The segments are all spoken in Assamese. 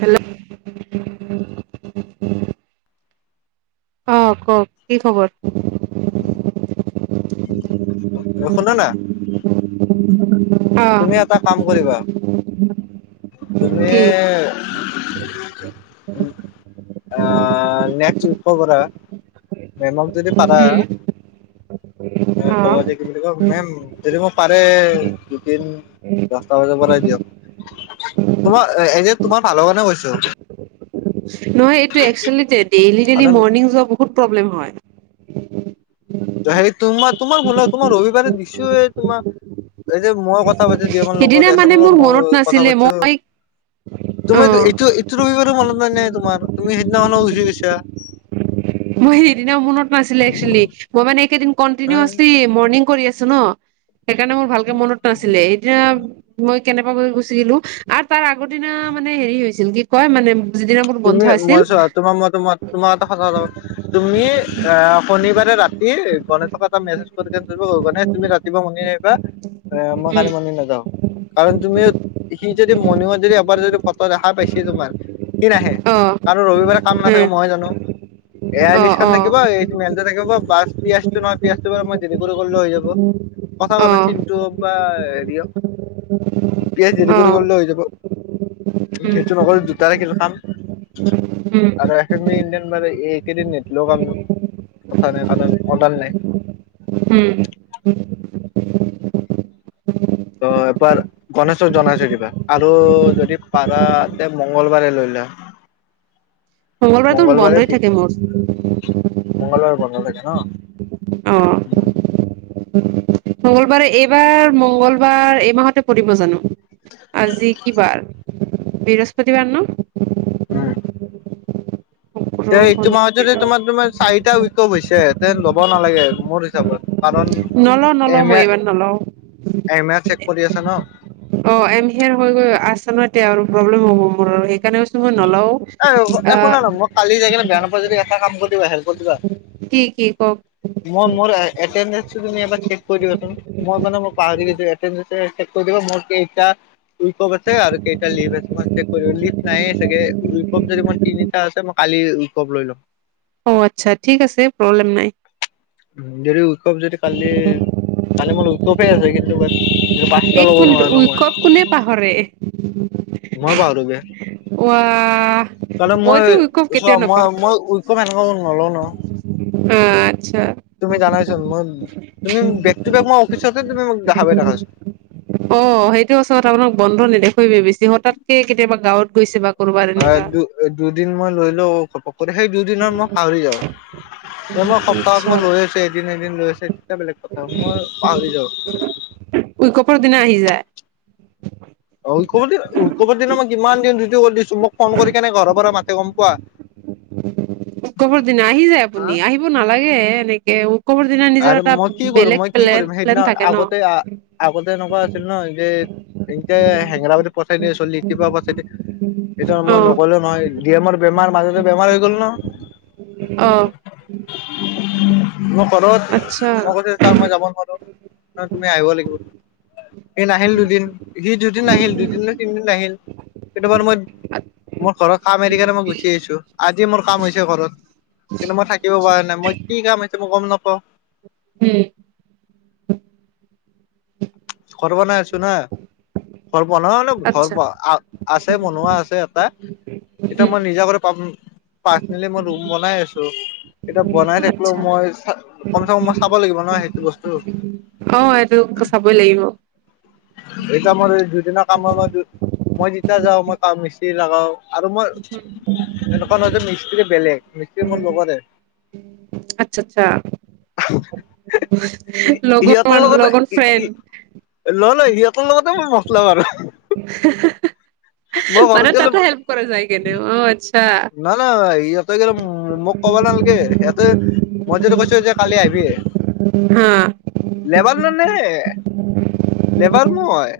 হেল্ল' অ', কওক, কি খবৰ? শুনিচনে নাই। অ তুমি এটা কাম কৰিবা, তুমি কি আহ', নেক্সট উইকৰ পৰা প্ৰেমক যদি পাৰা উম এ অ কবা যে কি বুলি কয় মেম যদি মোক পাৰে দুদিন দশটা বজাৰ পৰাই দিয়ক। তোমাৰ এনে তোমাৰ ভালৰ কাৰণে কৈছো। নহয় এইটো একচোৱেলি ডেইলি ডেইলি কাৰণ মৰ্নিং যোৱা বহুত প্ৰব্লেম হয়। হেৰি তোমাৰ তোমাক ভুল, তোমাক ৰবিবাৰে দিছো এ তোমাক এই যে মই কথ কথা পাতিৰ দিমৰ সিদিনা লগত মানে এচমেৰ মোৰ অলপ মনত মই কথা নাছিলে পাতিছো, মই অ তোমাৰ এইটো এই ৰবিবাৰো মনত নাই নে তোমাৰ? তুমি সেইদিনাখনো গুচি গৈছা। মই সেইদিনা মনত নাছিলে একচুৱেলি, মই মানে এইকেইদিন কন্তিনিও আচলি মৰ্ণিং কৰি আছো ন। সেইকাৰণে মোৰ ভালকে মনত নাছিলে, এতিয়া মই কেনেবাকৈ গুচিলো। আৰু তাৰ আগৰ দিনা মানে হেৰি হৈছিল কি কয় মানে যিদিনা মোৰ বন্ধ তুমি আছিল মই চোৱা তোমাৰ মই তোমাক তোমাৰ এটা সাধাৰণ তুমি আহ শনিবাৰে ৰাতি গণেশ এনেকুৱা এটা মেচেজ কৰি দিমটো মানে তুমি ৰাতিপোৱা মৰ্ণিং আহিবা, মই উম কাইলে মৰ্নিং নাযাওঁ। কাৰণ তুমি সি যদি মৰণিংত যদি এবাৰ যদি ফটো দেখা পাইছে তোমাৰ সি নাহে অ তাৰো ৰবিবাৰে কাম হ নাথাকে মইহে জানো, এ আই অ অ লিষ্টখন থাকিব এই মেলটো থাকিব বা পিয়াচিটো নহয় পিয়াচিটো বাৰু মই দেৰি কৰি কৰিলো হৈ যাব কথা কাৰণে অ চিনটো বা হেৰি পি আ দেৰি অ কৰি কৰলো হৈ যাব। উম সেইটো নকৰিলে দুটাৰে কিবা কাম। উম আৰু এফ এমমি ইণ্ডিয়ান মানে এইকেইদিন নিদলো কাম হব কথা নাই কাৰনে অৰ্ডাৰ নাই। হম। অ এপাৰ গনেশক জনাই থৈ দিবা, আৰু যদি পাৰা তে মংগলবাৰে লৈ লোৱা। মঙ্গলবাৰেতো বন্ধই থাকে মোৰ। মঙ্গলবাৰে বন্ধ থাকে ন? অহ মঙ্গলবাৰে এইবাৰ মঙ্গলবাৰ এইমাহতে পৰিব জানো? আজি কি বা, বৃহস্পতিবাৰ ন? উম। শুক্ৰ দে এইটো শনি মাহত যদি ৰবি। তোমাৰ তোমাৰ চাৰিটা উইকপ হৈছে তেন ল'ব নালাগে মোৰ হিচাপত কাৰণ নলও নলও এন মই ইয়া, এইবাৰ নলও এম এ চেক কৰি আছা ন অ এম হিয়েৰ হৈ গৈ আছা ন এতিয়া আৰু প্ৰব্লেম হ'ব মোৰ সেইকাৰণে কৈছ মই নলও এ আ শুনা ন মই কালি যাই কিনে বেয়া নোপোৱা যদি এটা কাম কৰি দিবা হেলপ কি কি কওক মই মোৰ অতেন্দেচ খিনি এবাৰ চেক্ কৰি দিবাচোন মই মানে মই পাহৰি গৈছো অতেন্দেচ চেক্ কৰি দিবা মোৰ কেইটা উইকপ আছে আৰু কেইটা লিভ আছে তোমাৰ চেক কৰি লিভ নাইয়ে তাকে উইকপ যদি মই তিনিটা আছে মই কালি উইকপ লৈ লম অ' আচ্ছা ঠিক আছে প্ৰব্লেম নাই। যদি উৎসৱ যদি কালি কালি ম‌ই তো ঠিক আছে কিন্তু বাট এক পাচঁটা ল'ব মিনিট নোৱাৰা ন' মই। উইকপ কোনে পাহৰে। মই পাহৰো বে। ৱাহ কাৰণে মইতো মই উইকপ চোৱা কেতিয়াও নাপাহৰো মই মই উইকম এনেকুৱা মানুহক ন'লও নহয়। অ' আচ্ছা। তুমি জানাইচোন মই তুমি বেগ টু বেগ মই অফিচতে তুমি মোক দেখা পাই থাকা চোন। অ' সেইটো সঁচা কথা বন্ধ নেদেখুৱে বেছি হঠাৎকে কেতিয়াবা গাঁৱত গৈছে বা। কৰবাত অ' এনেকা দু দুদিন মই লৈ ল‌ওঁ ঘপক কৰি সেই দুদিনত মই পাহৰি যাওঁ। এ মই সপ্তাহত আচ্ছা মই লৈ আছো এদিন এদিন লৈ আছো তেতিয়া বেলেগ কথা মই পাহৰি যাওঁ। উইকপৰ দিনা আহি যায়। অ' উইকপৰ উইকপ দিনা মই কিমান দিন কৰি দিছো মোক ফোন কৰি কেনে ঘৰৰ পৰা মাতে গম পোৱা। উইকবৰ দিনা আহি যায় হা আপুনি আহিব নালাগে এনেকে উইকপৰ দিনা নিজৰ আৰু এটা মই কি কৰিম বেলেগ মই কি প্লেন কৰিম প্লেন সেইদিনা থাকে ন আগতে আগতে এনেকুৱা আছিল ন' যে। এনকে হেঙেৰাবাৰি পঠাই দিয়ে চলি তিপা সেইটো মই অ নগলেও নহয়। দি এমৰ বেমাৰ মাজতে বেমাৰ হৈ গ'ল নহয়। অ'। আচ্ছা চাৰ মই যাব নোৱাৰোঁ। তুমি আহিব লাগিব। সি নাহিল দুদিন। সি দুদিন নাহিল দুদিন না তিনিদিন আহিল কেতিয়াবাৰ মই মোৰ ঘৰৰ কাম এৰি কেনে মই গুচি আহিছোঁ। আজি মোৰ কাম হৈছে ঘৰত কিন্তু মই থাকিব পৰা নাই। মই কি কাম হৈছে মই গম নাপাওঁ। উম। ঘৰ বনাই আছো না। ঘৰ বনোৱানে ঘৰ আচ্ছা আছে বনোৱা আছে এটা। এতিয়া উম মই নিজা কৰি পাৰ্চনেলি মই ৰুম বনাই আছোঁ এতিয়া বনাই থাকিলোও আচ্ছা মই কমচে কম মই চাব লাগিব ন' সেইটো বস্তু। অ' এইটো চাবই লাগিব। এতিয়া মোৰ দুদিনৰ কামৰ মই মই যেতিয়া যাওঁ মই কাম মিস্ত্ৰীৰী লগাওঁ। আৰু মই এনেকুৱা নহয় যে মিস্ত্ৰীৰ বেলেগ। মিস্ত্ৰী মোৰ লগৰে। আচ্ছা আচ্ছা সিহঁতৰ লগৰ লগত লগৰ ফ্ৰেন। নহয় নহয় সিহঁতৰ লগতে মই মতলব মাৰু। ঘৰত মানে গ'লে তাতো হেল্প কৰা যায়। কেতিয়াবা অ' আচ্ছা। নহয় নহয় সিহঁতে কি মোক কব নালাগে সিহঁতে। মই যদি কৈছো এতিয়া যে কালি আহিবি হা। লেবাৰ মানে লেবাৰ মই।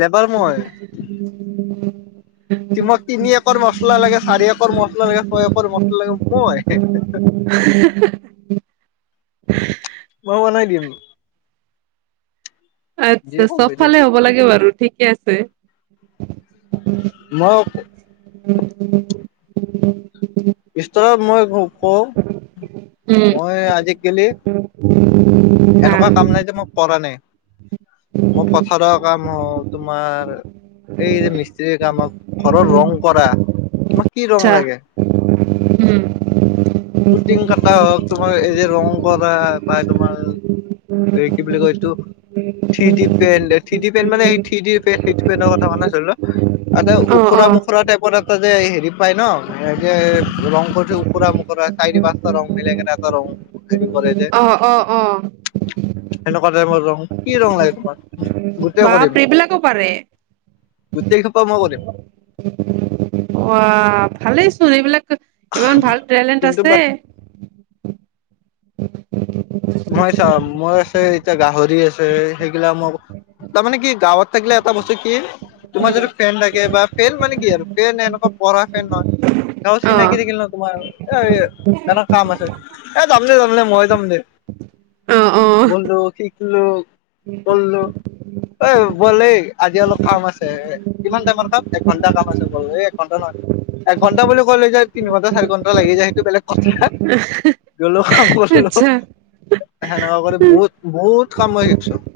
লেবাৰ মই। [inaudible] টিমক তিনি একৰ মছলা লাগে, চাৰি একৰ মছলা লাগে, ছয় একৰ মছলা লাগে, মই। [unintelligible] মই বনাই দিম। আচ্ছা যিয়ে কম এতিয়া চবফালে হ'ব লাগে বাৰু ঠিকে আছে। [inaudible] মই [unintelligible] বিচনাত মই শুব উম, মই আজিকালি হা এনেকোৱা কাম নাই যে মই কৰা নাই মোৰ পথাৰৰ কাম হওক তোমাৰ এই যে মিস্ত্ৰীৰ কামত ঘৰৰ ৰং কৰা, তোমাক কি ৰং আচ্ছা লাগে? উম পুটিং কটা হওক তোমাৰ এই যে ৰং কৰা বা তোমাৰ তই কি বুলি কয় এইটো three D paint three D paint মানে এই থি ডি পেণ্ট সেইটো পেনৰ কথা কোৱা নাই ধৰি লোৱা। আৰু অ অ ওখোৰা মোখুৰা টাইপৰে যে হেৰি পাই ন এই যে ৰং কৰিও ওখুৰা মোখোৰা চাৰি পাঁচটা ৰং মিলাই কেনে এটা ৰং হেৰি কৰে যে। অ অ অ সেনেকোৱা টাইপৰ ৰং, কি ৰং লাগে তোমাক? গোটেই বাপ কৰিম ৰে এইবিলাকো পাৰে গোটেই সোপা মই কৰিম ৱা ভালেই চোন এইবিলাক টে ইমান ভাল টেলেণ্ট কিন্তু আছে। বাট মই চাও মই আছে এতিয়া গাহৰি আছে সেইগিলা মোক তাৰমানে কি গাঁৱত থাকিলে এটা বস্তু কি তোমাৰ উম, যিটো ফেন থাকে বা ফেন মানে কি আৰু ফেন এনেকোৱা পঢ়া ফেন নহয় গাওঁত অ চিনাকি থাকিল ন তোমাৰ এৰ এটা কাম আছে এ যাম দে যাম দে মই যাম দে। অ অ বন্ধু টিকলু বল্লু ঐ বল এই আজি অলপ কাম আছে্ কিমান টাইমৰ কাম এঘণ্টা কাম আছে ব'ল এ একঘণ্টাও নহয়। এঘণ্টা বুলি কলে যে তিনি ঘণ্টা চাৰি ঘণ্টা লাগি যায় সেইটো বেলেগ কথা গ'লো আ বল আচ্ছা সেনেকোৱা কৰি বহুত বহুত কাম মই শিকিছো।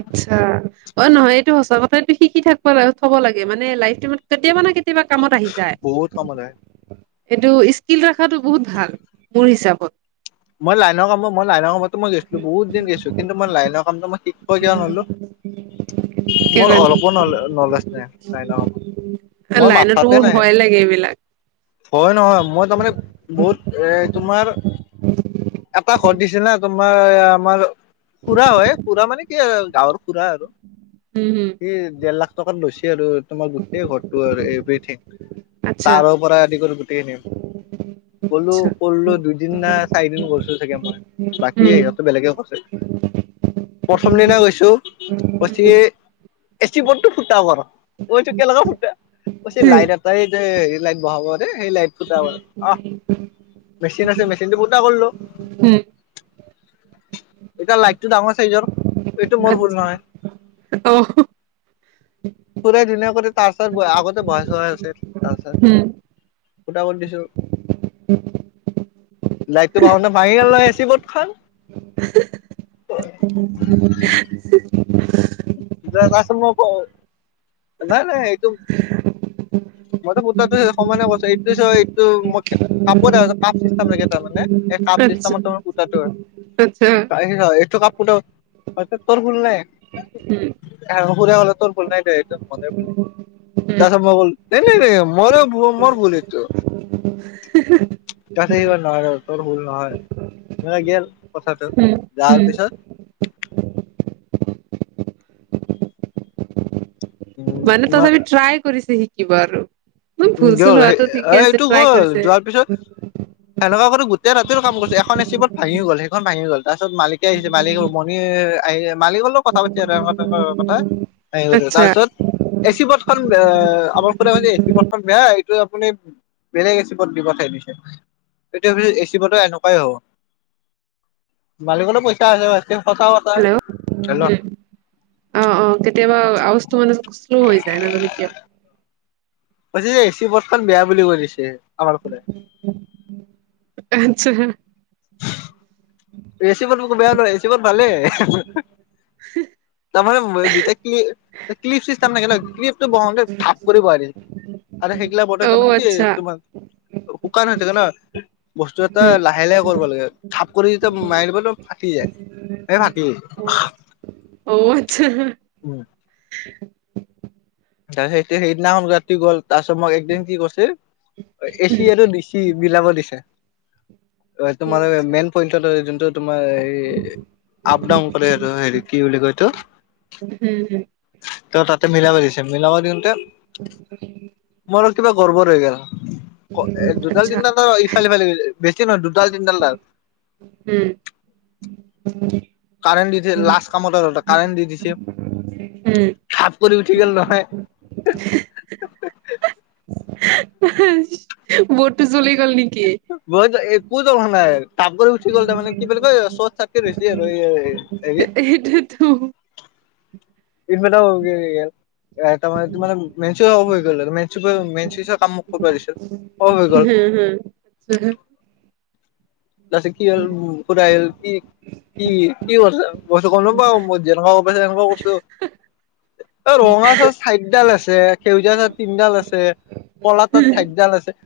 আচ্ছা অ নহয় এইটো সঁচা কথা এইটো শিকি থাকব থ'ব লাগে মানে লাইফ টাইমত কেতিয়াবা ন কে তিয়াবা কামত আহি যায়। বহুত কামত আহে এইটো স্কিল ৰখাতো বহুত ভাল মোৰ হিচাপত। মই লাইনৰ কামত মই লাইনৰ কামটো মই গৈছিলো বহুত দিন গৈছো কিন্তু মই লাইনৰ কামটো মই শি মই কিয় নললো কি মোৰ কয়, অলপো ন নলেজ নাই নাই ন। এ লাইনতো মোৰ ভয় লাগে এইবিলাক। হয় নহয় মই তাৰমানে বহুত এ তোমাৰ এটা ঘৰত দিছে না তোমাৰ আমাৰ খুৰা হয় খুৰা মানে কি আৰু গাঁৱৰ খুৰা আৰু উম হুম সেই ডেৰ লাখ টকাত লৈছে আৰু তোমাৰ গোটেই ঘৰটো আৰু এভ্ৰথিং আচ্ছা তাৰৰ পৰা আদি কৰি গুটেই খিনি। গ'লো আচ্ছা কৰলো দুইদিন না চাৰিদিন গৈছো চাগে মই। বাকী সিহঁতো বেলেগে কৈছে প্ৰথম দিনা গৈছো কৈছে এ চি বৰ্ডটো ফুটা মানে কৈছো কেনেকা ফুটা কৈছে লাইট আচ্ছা এটাই যে হেৰি লাইট বহাব দে সেই লাইট ফুটাব অহ মেচিন আছে মেচিনটো ফুটা কৰিলো। এতিয়া লাইটটো ডাঙৰ চাইজৰ এইটো মোৰ ভুল নহয়। অ পুৰা ধুনীয়া কৰি তাৰপিছত আ আগতে বহাই থোৱা আছিল তাৰছত উম উম উম ফুটা কৰি দিছো। লাইটটো ভাঙোতে ভাঙি গল নহয় এ চি বড খন উ হে নাই নাই এইটো মইতো পুতেকটো হে সমানে কৈছো এইটো চ এইটো মোক কে কাপোৰ এটা কাপ চিষ্টেম লাগে তাৰ মানে এই কাপ চিষ্টেমত তোৰ কুটাটো হয়। আচ্ছা। [unintelligible] এইটো কাপোৰটো [unintelligible] তোৰ ভুল নাই। আৰু সুৰা কলে তোৰ ভুল নাই দে একদম মদ বুলি তাৰছ মই ক নাই নাই নাই মোৰে ভু মোৰ ভূল এইতো। তাৰ পাছত সি কলে নহয় ৰ তৰ ভূল নহয় অ গেল কথাটো উম যাৱাৰ পিছত উম মানে তোমাৰ তথাপি ট্ৰায় কৰিছে শিকিব আৰু। উম ভুল চুল গ'ল এ হোৱাটো ঠিকে আছে এইটো ট্ৰাই গ'ল কৰিছে যোৱাৰ পিছত সেনেকুৱা কৰি গোটেই ৰাটিৰ কাম কৰিচু এখন এ চিপত ভাঙি গল সেইখন ভাঙি গল তাৰ পিছত মালিকে আহিছে মালিকৰ মন এ আহি মালিকৰ লগত কথা পাতি আৰু এ [unintelligible] তাৰ আচ্ছা পিছত এচি পথখন এ আমাৰ পৰা মানে এ চি পথ বেয়া এইটো আপুনি বেলেগ এচিপত দি পঠাই দিছে। তেতিয়া কৈচে এচি বতৰ এনেকুৱাই হব মালিকতো পইচা আছে মা তেওঁ সঁচা হেল্ল' উম। হেল্ল' অ অ কেতিয়াবা আৱাজটো মানে শ্ল' হৈ যায় নাজানো কিয়? কৈছে যে এচি বথখন বেয়া বুলি কয় দিছে আমাৰ পৰাই। আচ্ছা। এ চিপতবোৰ বেয়া নহয় এ চিপত ভালেই। তাৰমানে [unintelligible] ক্লি ক্লিপ চিষ্টেম এনেকে লয় ক্লিপটো বহাওঁতে ধাপ কৰি বহাই দিল আৰু সেইগিলা বৰ্ত অ তাৰ মানে কি আচ্ছা তোমাৰ শুকান হৈ থাকে ন বস্তু এটা উম লাহে লাহে কৰব লাগে থাপ কৰি যেতিয়া মাৰ দিব ন ফাটি যায় এ ফাটি অ আচ্ছা। উম। ত সেইটো সেইদিনাখন গাত টি গল তাৰপিছত মোক একদিন কি কৰছে, এচি হম আৰু দিচি বিলাব দিছে। অ তোমাৰ মেইন পইন্টটোতো যোনটো তোমাৰ হেৰি আপ ডাউন কৰে আৰু হেৰি কি বুলি কয়তো? হুম হুম। ত তাতে মিলাব দিছ তে মিলাবো দিওঁতে মোৰো কিবা গৰবৰ হৈ গেল। অ দুডাল আচ্ছা তিনিডাল আৰু ইফালে সিফাল হৈ গৈছে বেছি নহয় দুডাল তিনিডাল ডাল। উম। কাৰেণ্ট দিছে লাষ্ট কামত আৰু কাৰেণ্ট দি দিছে। উম ধাপ কৰি উঠি গল নহয়। [unintelligible] [unintelligible] বৰ্ডটো জ্বলি গ'ল নেকি? বৰ্ড একো জ্বলা নাই তাপ কৰি উঠি গ'ল তাৰমানে কি বুলি কয় চট চাটকে হৈছে আৰু এই সেইটোৱেতো। এইফালেও হৈ গেল এটাৰ মানে তোমাৰ মে চ অফ হৈ গ'ল আৰু মে চুইপৰ মেন চুইচৰ কাম মোক কৰিবা দিছিল। অফ হৈ গ'ল হুম হুম, [unintelligible] তাৰপিছত কি হ'ল খুদাই আহিল কি কি কি বস্তু, মই কৈছোঁ গম নাপাওঁ মই যেনেকুৱা কৰব পাৰে তেনেকুৱা কৰিছো, এ ৰঙা চচ চাইতডাল আছে, সেউজীয়া তাত তিনিডাল আছে, কলা তাত চাইতডাল আছে।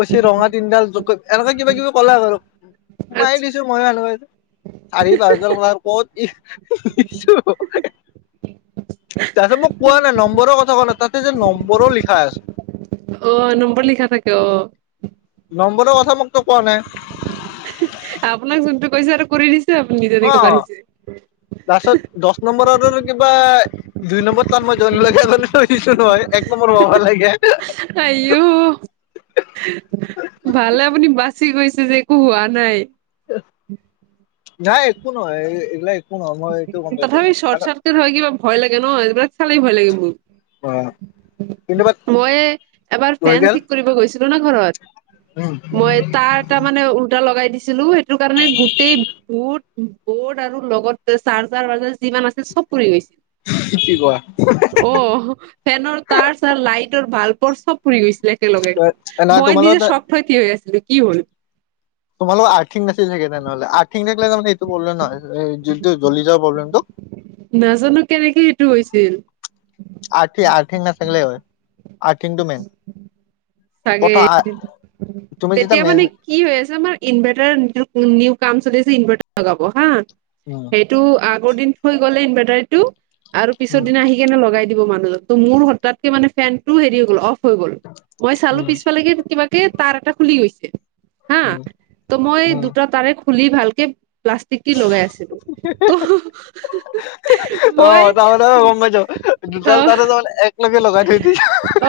কৈচি ৰঙা তিনিডাল যোগকৰ এনেকুৱা কিবা-কিবি কলে বাৰু, আচ্ছা সোমাই আচ্ছা হে দিছো মই ভাল পাইছো চাৰি পাঁচদাল ৱাৰ ক'ত তাতে মোক কোৱা নাই নম্বৰৰ কথা কোৱা নাই, তাতে যে নম্বৰো লিখা আছে। অ', নম্বৰ লিখা থাকে অ'। নম্বৰৰ কথা মোকতো কোৱা নাই। আপোনাক যোনটো কৈছে আৰু কৰি দিছে আপুনি অ যেনেকে পাৰিছে। লাষ্টত পিছত দহ নম্বৰৰো কিবা দুই নম্বৰ তাত মই জইন লগাই থৈ দিছো নহয় এক নম্বৰ হবা লাগে। আই অ',। উ ভালে আপুনি বাচি গৈছে যে একো হোৱা নাই। নাই একো নহয় এইগিলাক এক তথাপি শৰ্টচাৰ্কিট হয় কিবা ভয় লাগে ন' এইবিলাক চালেই ভয় লাগে মোৰ। অ কিন্তু বাট মই এবাৰ হৈ ফেন গ'ল ঠিক কৰিব গৈছিলো না ঘৰত। উম মই তাত এটা মানে উল্টা লগাই দিছিলো, সেইটো কাৰণে গোটেই বোৰ্ড- বৰ্ড আৰু লগত চাৰ্জাৰ-টাৰ্জাৰ যিমান আছিল চব পুৰি গৈছিল। কি কোৱা অ',। ফেনৰ তাৰ-চাৰ, লাইটৰ, বাল্বৰ চব পুৰি গৈছিল, একেলগে নাই মই তোমালোকৰ নিজে চক খাই থিয় হৈ আছিলো কি হ'ল। তোমালোকৰ আৰ্থিং নাছিল চাগে, তেনেহলে আৰ্থিং থাকিলে তাৰমানে এইটো প্ৰব্লেম নহয়, যোনটো জ্বলি যোৱাৰ প্ৰবলেমটো। নাজানো কেনেকে এইটো হৈছিল। আৰ্থি- আৰ্থিং নাথাকিলে হয়, আৰ্থিংটো মেইন। চাগে প্ৰথম তুমি যেতিয়া তেতিয়া মেইন মানে কি হৈ আছে আমাৰ ইনভাৰ্টাৰ নিউ কাম চলি আছে ইনভাৰ্টাৰ লগাব হা। উম',। তো আগৰ দিন থৈ গ'ল ইনভাৰ্টাৰ টো কৰিব আৰু পিছৰ উম দিনা আহি কেনে লগাই দিব মানুহজন ত' মোৰ হঠাটকে মানে ফেনটো হেৰি হৈ গ'ল অফ হৈ গ'ল। মই চালো উম পিছফালেকে কিবাকে তাঁৰ এটা খুলি গৈছে। হা উম তো মই উম দুটা তাৰে খুলি ভালকে প্লাষ্টিক দি লগাই আছিলো ত' মই অ', তাৰমানে মই গম পাইছো, অ দুডাল তাৰ তাৰমানে একলগে লগাই থৈ দিছে। অ